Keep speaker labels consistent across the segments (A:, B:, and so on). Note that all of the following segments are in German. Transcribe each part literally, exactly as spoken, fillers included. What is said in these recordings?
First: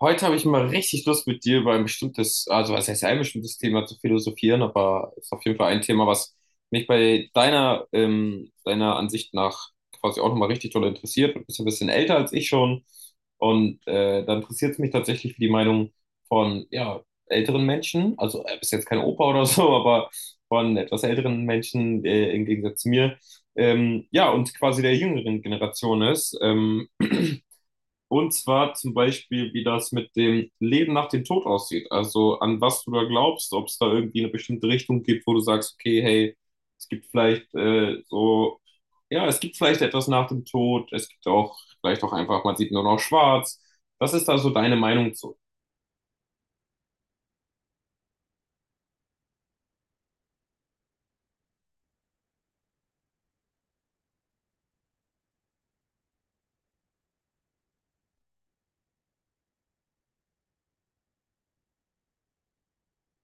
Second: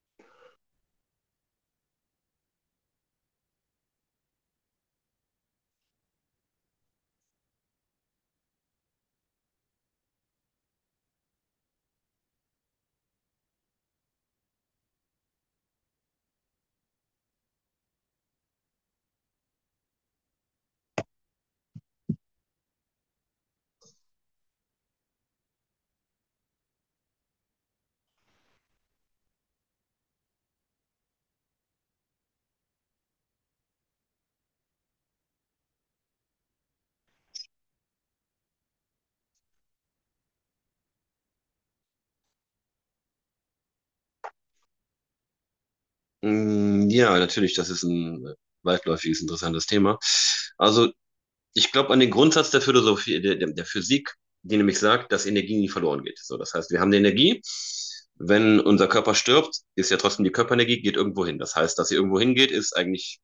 A: Heute habe ich mal richtig Lust mit dir über ein bestimmtes, also was heißt ein bestimmtes Thema zu philosophieren, aber es ist auf jeden Fall ein Thema, was mich bei deiner, ähm, deiner Ansicht nach quasi auch nochmal richtig doll interessiert. Du bist ein bisschen älter als ich schon und äh, da interessiert es mich tatsächlich für die Meinung von ja, älteren Menschen, also äh, bist jetzt kein Opa oder so, aber von etwas älteren Menschen äh, im Gegensatz zu mir, ähm, ja, und quasi der jüngeren Generation ist. Ähm, und zwar zum Beispiel, wie das mit dem Leben nach dem Tod aussieht. Also an was du da glaubst, ob es da irgendwie eine bestimmte Richtung gibt, wo du sagst, okay, hey, es gibt vielleicht äh, so, ja, es gibt vielleicht etwas nach dem Tod. Es gibt auch vielleicht auch einfach, man sieht nur noch schwarz. Was ist da so deine Meinung zu?
B: Mm, ja, natürlich, das ist ein äh, weitläufiges, interessantes Thema. Also, ich glaube an den Grundsatz der Philosophie, der, der der Physik, die nämlich sagt, dass Energie nie verloren geht. So, das heißt, wir haben die Energie. Wenn unser Körper stirbt, ist ja trotzdem die Körperenergie, geht irgendwo hin. Das heißt, dass sie irgendwo hingeht, ist eigentlich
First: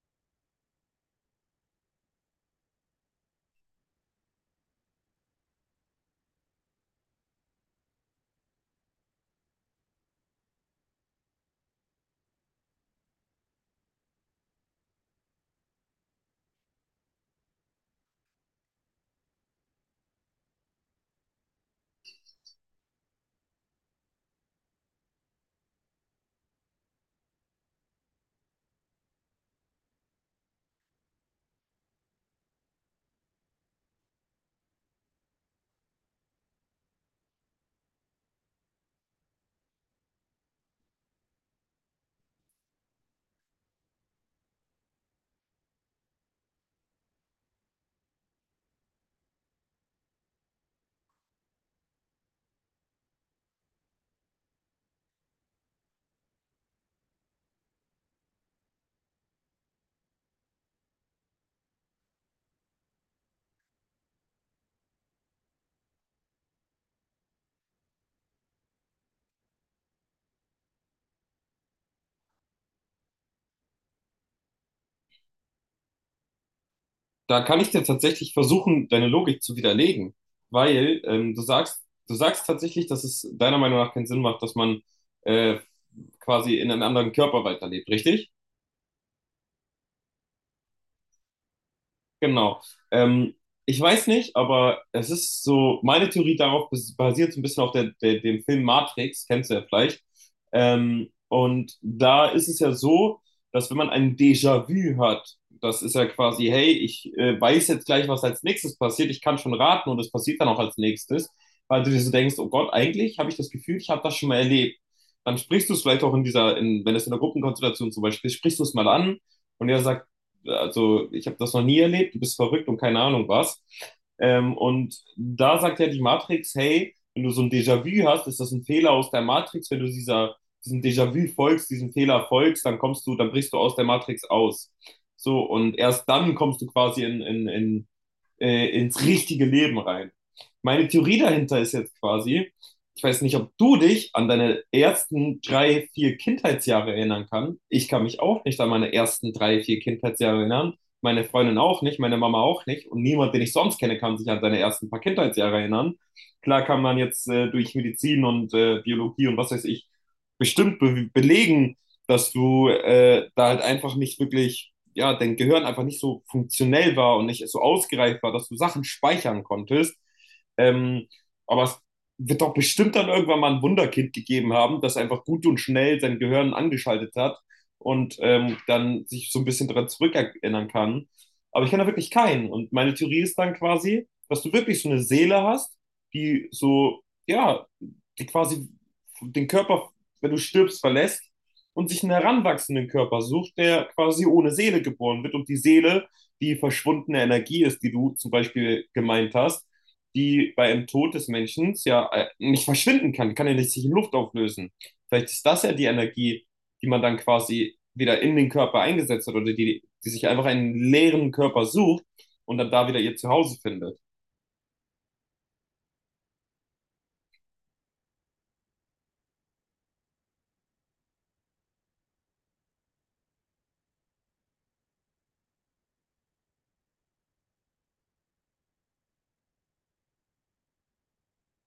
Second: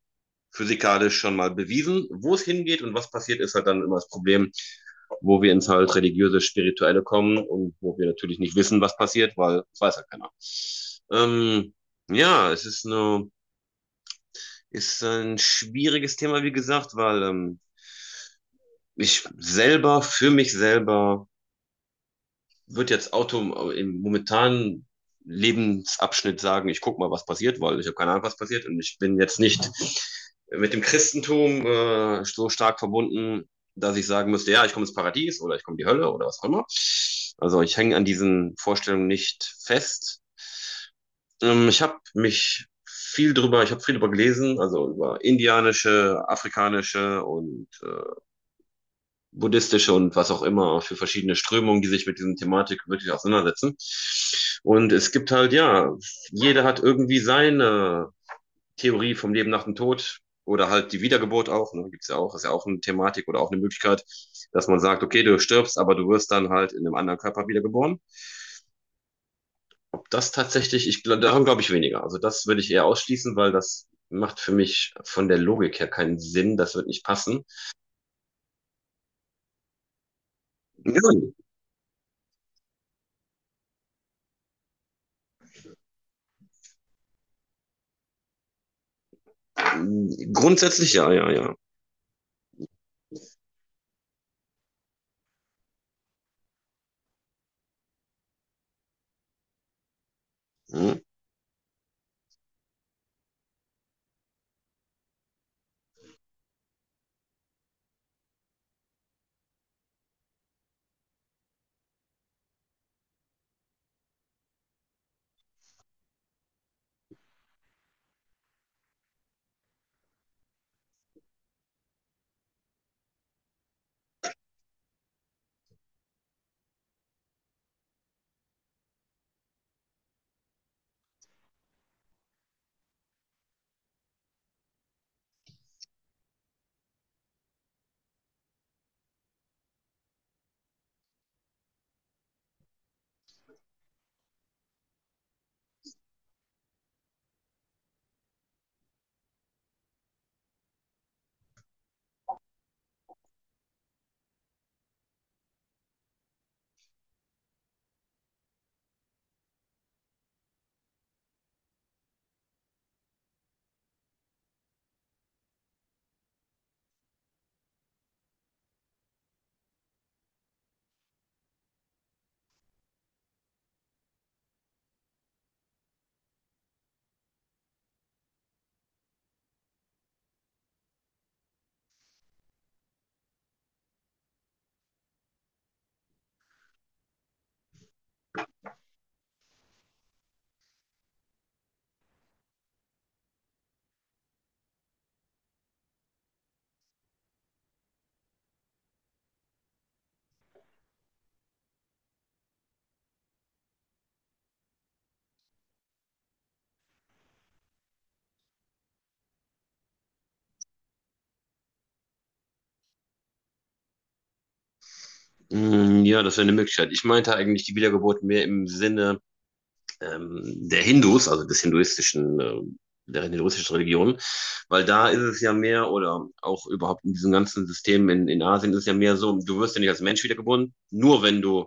B: physikalisch schon mal bewiesen. Wo es hingeht und was passiert, ist halt dann immer das Problem, wo wir ins halt religiöse, spirituelle kommen und wo wir natürlich nicht wissen, was passiert, weil das weiß ja keiner. Ähm, ja, es ist eine. Ist äh, ein schwieriges Thema, wie gesagt, weil ähm, ich selber, für mich selber, würde jetzt Auto äh, im momentanen Lebensabschnitt sagen, ich guck mal, was passiert, weil ich habe keine Ahnung, was passiert und ich bin jetzt nicht mit dem Christentum äh, so stark verbunden, dass ich sagen müsste, ja, ich komme ins Paradies oder ich komme in die Hölle oder was auch immer. Also ich hänge an diesen Vorstellungen nicht fest. Ähm, ich habe mich viel drüber, ich habe viel drüber gelesen, also über indianische, afrikanische und äh, buddhistische und was auch immer für verschiedene Strömungen, die sich mit diesen Thematik wirklich auseinandersetzen. Und es gibt halt, ja, jeder hat irgendwie seine Theorie vom Leben nach dem Tod oder halt die Wiedergeburt auch, ne, gibt's ja auch, ist ja auch eine Thematik oder auch eine Möglichkeit, dass man sagt, okay, du stirbst, aber du wirst dann halt in einem anderen Körper wiedergeboren. Ob das tatsächlich, ich glaube, daran glaube ich weniger. Also das würde ich eher ausschließen, weil das macht für mich von der Logik her keinen Sinn. Das wird nicht
A: Da
B: passen.
A: kann ich dir tatsächlich versuchen, deine Logik zu widerlegen, weil
B: Ja,
A: ähm, du sagst, du sagst tatsächlich, dass es deiner Meinung nach keinen Sinn macht, dass man äh, quasi in einem anderen Körper weiterlebt, richtig?
B: grundsätzlich ja, ja, ja.
A: Genau. Ähm, Ich weiß nicht, aber es ist so, meine Theorie darauf bas- basiert so ein bisschen auf der, der, dem Film Matrix, kennst du ja vielleicht.
B: Hm.
A: Ähm, und da ist es ja so, dass wenn man ein Déjà-vu hat, das ist ja quasi, hey, ich äh, weiß jetzt gleich, was als nächstes passiert, ich kann schon raten und es passiert dann auch als nächstes, weil du dir so denkst, oh Gott, eigentlich habe ich das Gefühl, ich habe das schon mal erlebt. Dann sprichst du es vielleicht auch in dieser, in, wenn es in der Gruppenkonstellation zum Beispiel ist, sprichst du es mal an und er sagt, also ich habe das noch nie erlebt, du bist verrückt und keine Ahnung was. Ähm, und da sagt ja die Matrix, hey, wenn du so ein Déjà-vu hast, ist das ein Fehler aus der Matrix, wenn du dieser, diesem Déjà-vu folgst, diesem Fehler folgst, dann kommst du, dann brichst du aus der Matrix aus. So, und erst dann kommst du quasi in, in, in äh, ins richtige Leben rein. Meine Theorie dahinter ist jetzt quasi, ich weiß nicht, ob du dich an deine ersten drei, vier Kindheitsjahre erinnern kannst. Ich kann mich auch nicht an meine ersten drei, vier Kindheitsjahre erinnern. Meine Freundin auch nicht, meine Mama auch nicht. Und niemand, den ich sonst kenne, kann sich an seine ersten paar Kindheitsjahre erinnern. Klar kann man jetzt äh, durch Medizin und äh, Biologie und was weiß ich bestimmt be belegen, dass du äh, da halt einfach nicht wirklich ja, dein Gehirn einfach nicht so funktionell war und nicht so ausgereift war, dass du Sachen speichern konntest. Ähm, aber es wird doch bestimmt dann irgendwann mal ein Wunderkind gegeben haben, das einfach gut und schnell sein Gehirn angeschaltet hat und ähm, dann sich so ein bisschen daran zurückerinnern kann. Aber ich kenne da wirklich keinen. Und meine Theorie ist dann quasi, dass du wirklich so eine Seele hast, die so, ja, die quasi den Körper, wenn du stirbst, verlässt und sich einen heranwachsenden Körper sucht, der quasi ohne Seele geboren wird und die Seele die verschwundene Energie ist, die du zum Beispiel gemeint hast, die bei einem Tod des Menschen ja äh, nicht verschwinden kann, kann ja nicht sich in Luft auflösen. Vielleicht ist das ja die Energie, die man dann quasi wieder in den Körper eingesetzt hat oder die, die sich einfach einen leeren Körper sucht und dann da wieder ihr Zuhause findet.
B: Hm, ja, das wäre eine Möglichkeit. Ich meinte eigentlich die Wiedergeburt mehr im Sinne ähm, der Hindus, also des hinduistischen, äh, der hinduistischen Religion, weil da ist es ja mehr oder auch überhaupt in diesem ganzen System in, in Asien ist es ja mehr so, du wirst ja nicht als Mensch wiedergeboren, nur wenn du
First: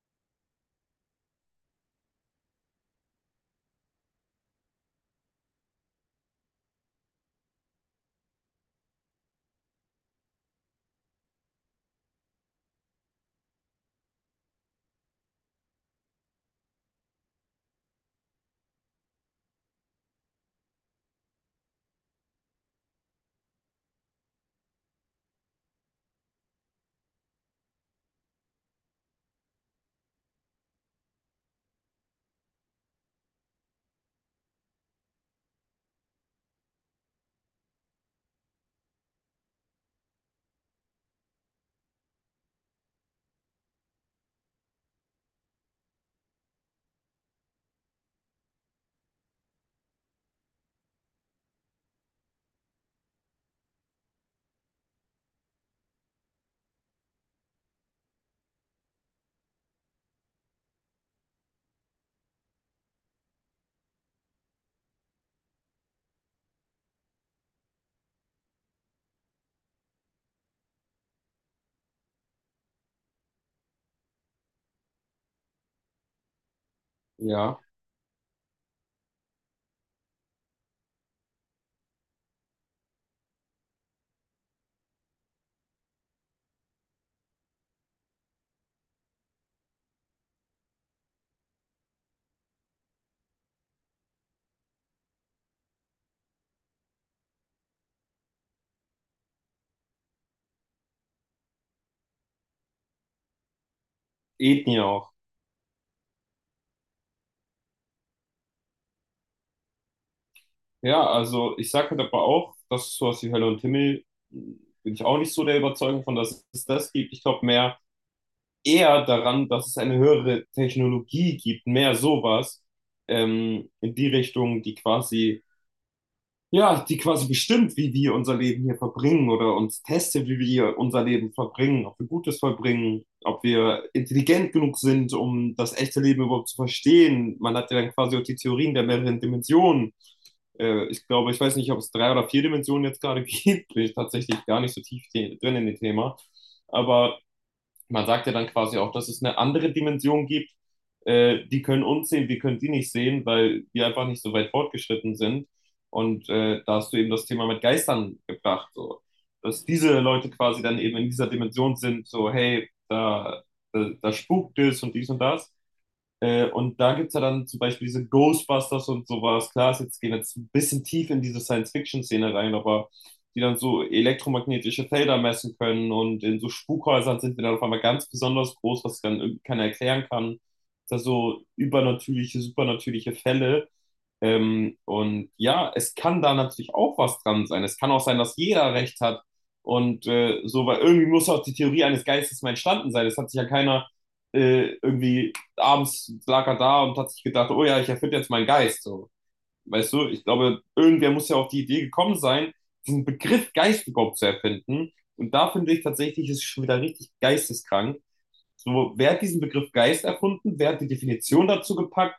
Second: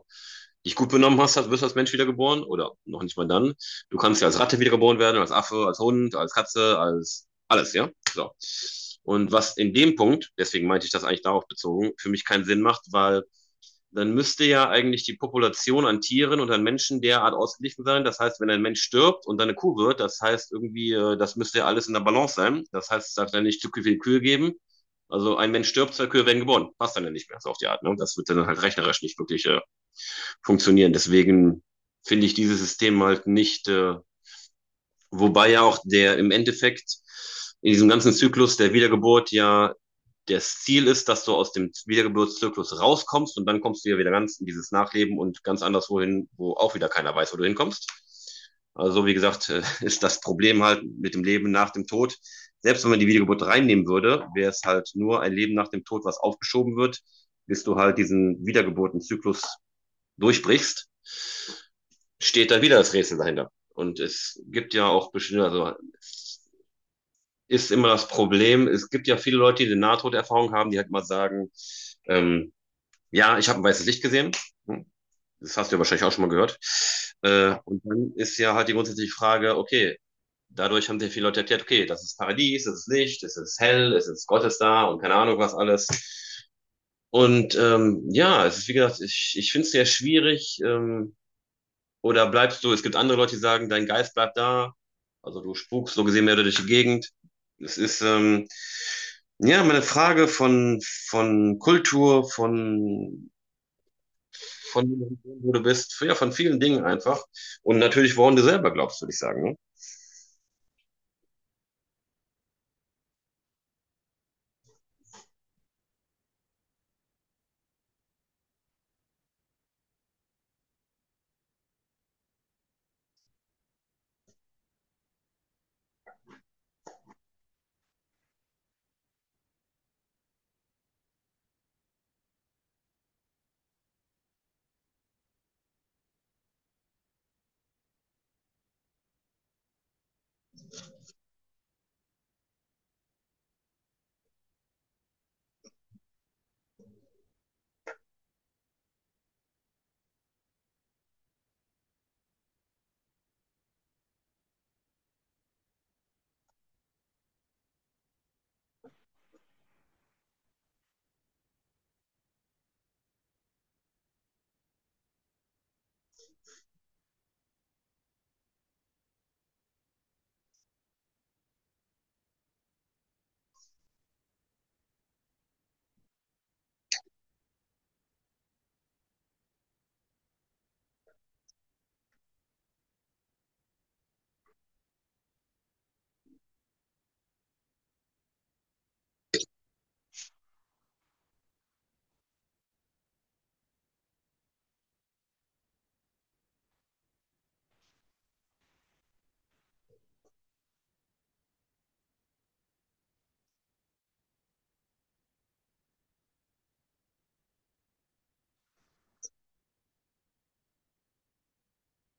B: dich gut benommen hast, wirst du als Mensch wiedergeboren oder noch nicht mal dann. Du kannst ja als Ratte wiedergeboren werden, als Affe, als Hund, als Katze, als alles, ja? So. Und was in dem Punkt, deswegen meinte ich das eigentlich darauf bezogen, für mich keinen Sinn macht, weil dann müsste ja eigentlich die Population an Tieren und an Menschen derart ausgeglichen sein. Das heißt, wenn ein Mensch stirbt und dann eine Kuh wird, das heißt irgendwie, äh, das müsste ja alles in der Balance sein. Das heißt, es darf dann nicht zu viele Kühe geben. Also ein Mensch stirbt, zwei Kühe werden geboren. Passt dann ja nicht mehr, so auf die Art. Ne? Das wird dann halt rechnerisch nicht wirklich äh, funktionieren. Deswegen finde ich dieses System halt nicht, äh, wobei ja auch der im Endeffekt in diesem ganzen Zyklus der Wiedergeburt ja das Ziel ist, dass du aus dem Wiedergeburtszyklus rauskommst und dann kommst du ja wieder ganz in dieses Nachleben und ganz anderswo hin, wo auch wieder keiner weiß, wo du hinkommst. Also wie gesagt, äh, ist das Problem halt mit dem Leben nach dem Tod. Selbst wenn man die Wiedergeburt reinnehmen würde, wäre es halt nur ein Leben nach dem Tod, was aufgeschoben wird, bis du halt diesen Wiedergeburtenzyklus durchbrichst, steht da wieder das Rätsel dahinter. Und es gibt ja auch bestimmte, also ist immer das Problem. Es gibt ja viele Leute, die eine Nahtoderfahrung haben, die halt mal sagen, ähm, ja, ich habe ein weißes Licht gesehen. Hm, das hast du ja wahrscheinlich auch schon mal gehört. Äh,
A: Ja,
B: und dann ist ja halt die grundsätzliche Frage, okay, dadurch haben sehr viele Leute erklärt, okay, das ist Paradies, das ist Licht, es ist hell, es ist Gott ist da und keine Ahnung was alles. Und ähm, ja, es ist wie gesagt, ich, ich finde es sehr schwierig, ähm, oder bleibst du, es gibt andere Leute, die sagen, dein Geist bleibt da, also du spukst so gesehen mehr durch die Gegend. Es ist ähm, ja meine Frage von, von Kultur, von,
A: Ethnie
B: von
A: auch.
B: wo du bist, ja, von vielen Dingen einfach. Und natürlich, woran du selber glaubst, würde ich sagen.
A: Ja, also ich sage halt aber auch, dass sowas wie Hölle und Himmel, mh, bin ich auch nicht so der Überzeugung von, dass es das gibt. Ich glaube mehr eher daran, dass es eine höhere Technologie gibt, mehr sowas ähm, in die Richtung, die quasi ja, die quasi bestimmt, wie wir unser Leben hier verbringen oder uns testet, wie wir unser Leben verbringen, ob wir Gutes verbringen, ob wir intelligent genug sind, um das echte Leben überhaupt zu verstehen. Man hat ja dann quasi auch die Theorien der mehreren Dimensionen. Äh, ich glaube, ich weiß nicht, ob es drei oder vier Dimensionen jetzt gerade gibt, bin ich tatsächlich gar nicht so tief te- drin in dem Thema. Aber man sagt ja dann quasi auch, dass es eine andere Dimension gibt, äh, die können uns sehen, wir können die nicht sehen, weil wir einfach nicht so weit fortgeschritten sind. Und äh, da hast du eben das Thema mit Geistern gebracht, so. Dass diese Leute quasi dann eben in dieser Dimension sind, so, hey, da, da, da spukt es und dies und das. Äh, und da gibt es ja dann zum Beispiel diese Ghostbusters und sowas. Klar, ist jetzt gehen wir jetzt ein bisschen tief in diese Science-Fiction-Szene rein, aber die dann so elektromagnetische Felder messen können und in so Spukhäusern sind die dann auf einmal ganz besonders groß, was dann irgendwie keiner erklären kann. Das sind so übernatürliche, supernatürliche Fälle. Ähm, und ja, es kann da natürlich auch was dran sein. Es kann auch sein, dass jeder recht hat. Und äh, so, weil irgendwie muss auch die Theorie eines Geistes mal entstanden sein. Es hat sich ja keiner äh, irgendwie abends lag er da und hat sich gedacht, oh ja, ich erfinde jetzt meinen Geist. So. Weißt du, ich glaube, irgendwer muss ja auf die Idee gekommen sein, diesen Begriff Geist überhaupt zu erfinden. Und da finde ich tatsächlich, ist es ist schon wieder richtig geisteskrank. So, wer hat diesen Begriff Geist erfunden? Wer hat die Definition dazu gepackt?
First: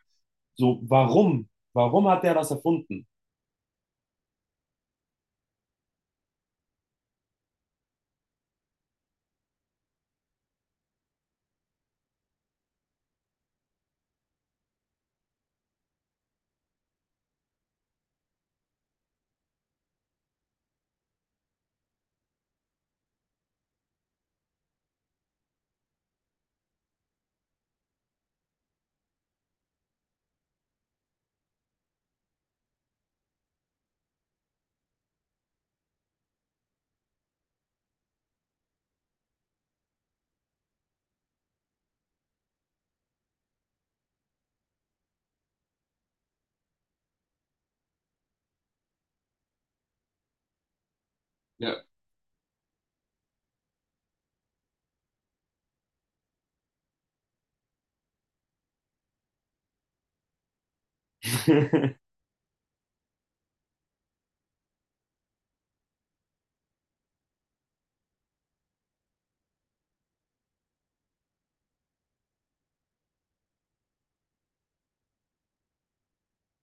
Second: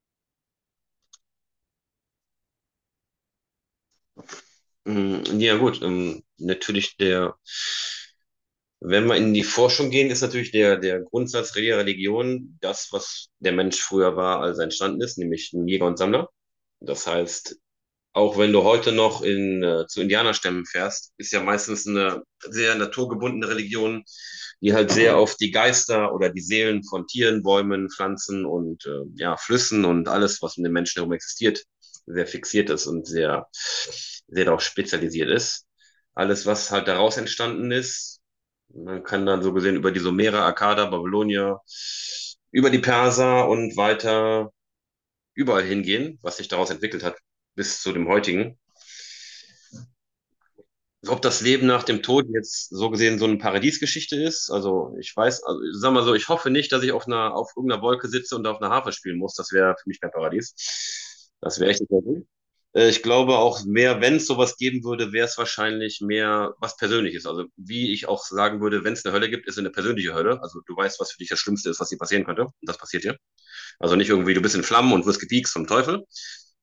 A: So, warum? Warum hat der das erfunden?
B: Ne? Mm, ja, gut, ähm, natürlich der, wenn wir in die Forschung gehen, ist natürlich der, der Grundsatz jeder Religion das, was der Mensch früher war, als er entstanden ist, nämlich ein Jäger und Sammler. Das heißt, auch wenn du heute noch in, äh, zu Indianerstämmen fährst, ist ja meistens eine sehr naturgebundene Religion, die halt sehr auf die Geister oder die Seelen von Tieren, Bäumen, Pflanzen und äh, ja, Flüssen und alles, was um den Menschen herum existiert, sehr fixiert ist und sehr, sehr darauf spezialisiert ist. Alles, was halt daraus entstanden ist, man kann dann so gesehen über die Sumerer, Akkader, Babylonier, über die Perser und weiter überall hingehen, was sich daraus entwickelt hat bis zu dem heutigen. Ob das Leben
A: Ja.
B: nach dem Tod jetzt so gesehen so eine Paradiesgeschichte ist. Also ich weiß, also ich sag mal so, ich hoffe nicht, dass ich auf einer, auf irgendeiner Wolke sitze und auf einer Harfe spielen muss. Das wäre für mich kein Paradies. Das wäre echt nicht mehr gut. Äh, Ich glaube auch mehr, wenn es sowas geben würde, wäre es wahrscheinlich mehr was Persönliches. Also wie ich auch sagen würde, wenn es eine Hölle gibt, ist es eine persönliche Hölle. Also du weißt, was für dich das Schlimmste ist, was dir passieren könnte. Und das passiert dir. Also nicht irgendwie, du bist in Flammen und wirst gepiekst vom Teufel,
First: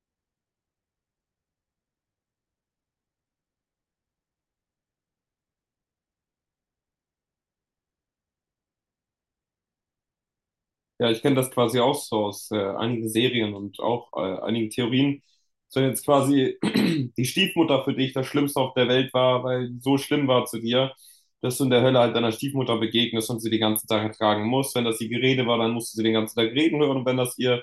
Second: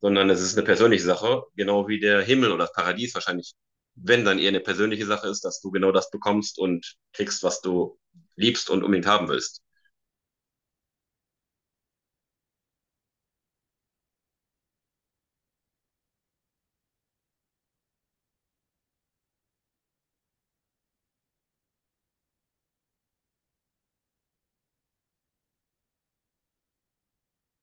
B: sondern es ist eine persönliche Sache, genau wie der Himmel oder das Paradies wahrscheinlich, wenn dann eher eine persönliche Sache ist, dass du genau das bekommst und kriegst, was du liebst und unbedingt haben willst.
A: Ja, ich kenne das quasi auch so aus äh, einigen Serien und auch äh, einigen Theorien. So jetzt quasi die Stiefmutter für dich das Schlimmste auf der Welt war, weil die so schlimm war zu dir, dass du in der Hölle halt deiner Stiefmutter begegnest und sie den ganzen Tag ertragen musst. Wenn das ihr Gerede war, dann musst du sie den ganzen Tag reden hören. Und wenn das ihr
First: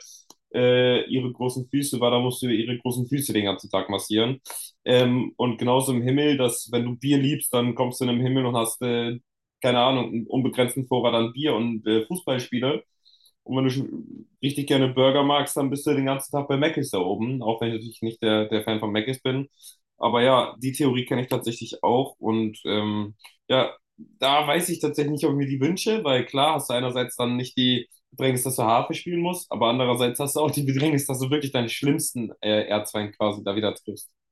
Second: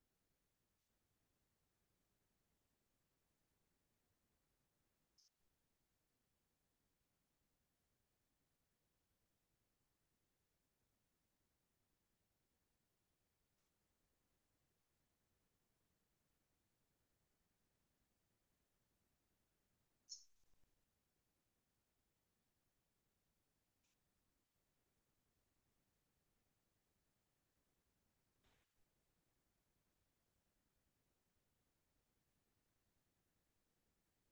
A: äh, ihre großen Füße war, dann musst du ihre großen Füße den ganzen Tag massieren. Ähm, und genauso im Himmel, dass wenn du Bier liebst, dann kommst du in den Himmel und hast äh, keine Ahnung, einen unbegrenzten Vorrat an Bier und äh, Fußballspiele. Und wenn du schon richtig gerne Burger magst, dann bist du den ganzen Tag bei Mc's da oben, auch wenn ich natürlich nicht der, der Fan von Mc's bin. Aber ja, die Theorie kenne ich tatsächlich auch. Und ähm, ja, da weiß ich tatsächlich nicht, ob ich mir die wünsche, weil klar hast du einerseits dann nicht die Bedrängnis, dass du Harfe spielen musst, aber andererseits hast du auch die Bedrängnis, dass du wirklich deinen schlimmsten äh, Erzfeind quasi da wieder triffst.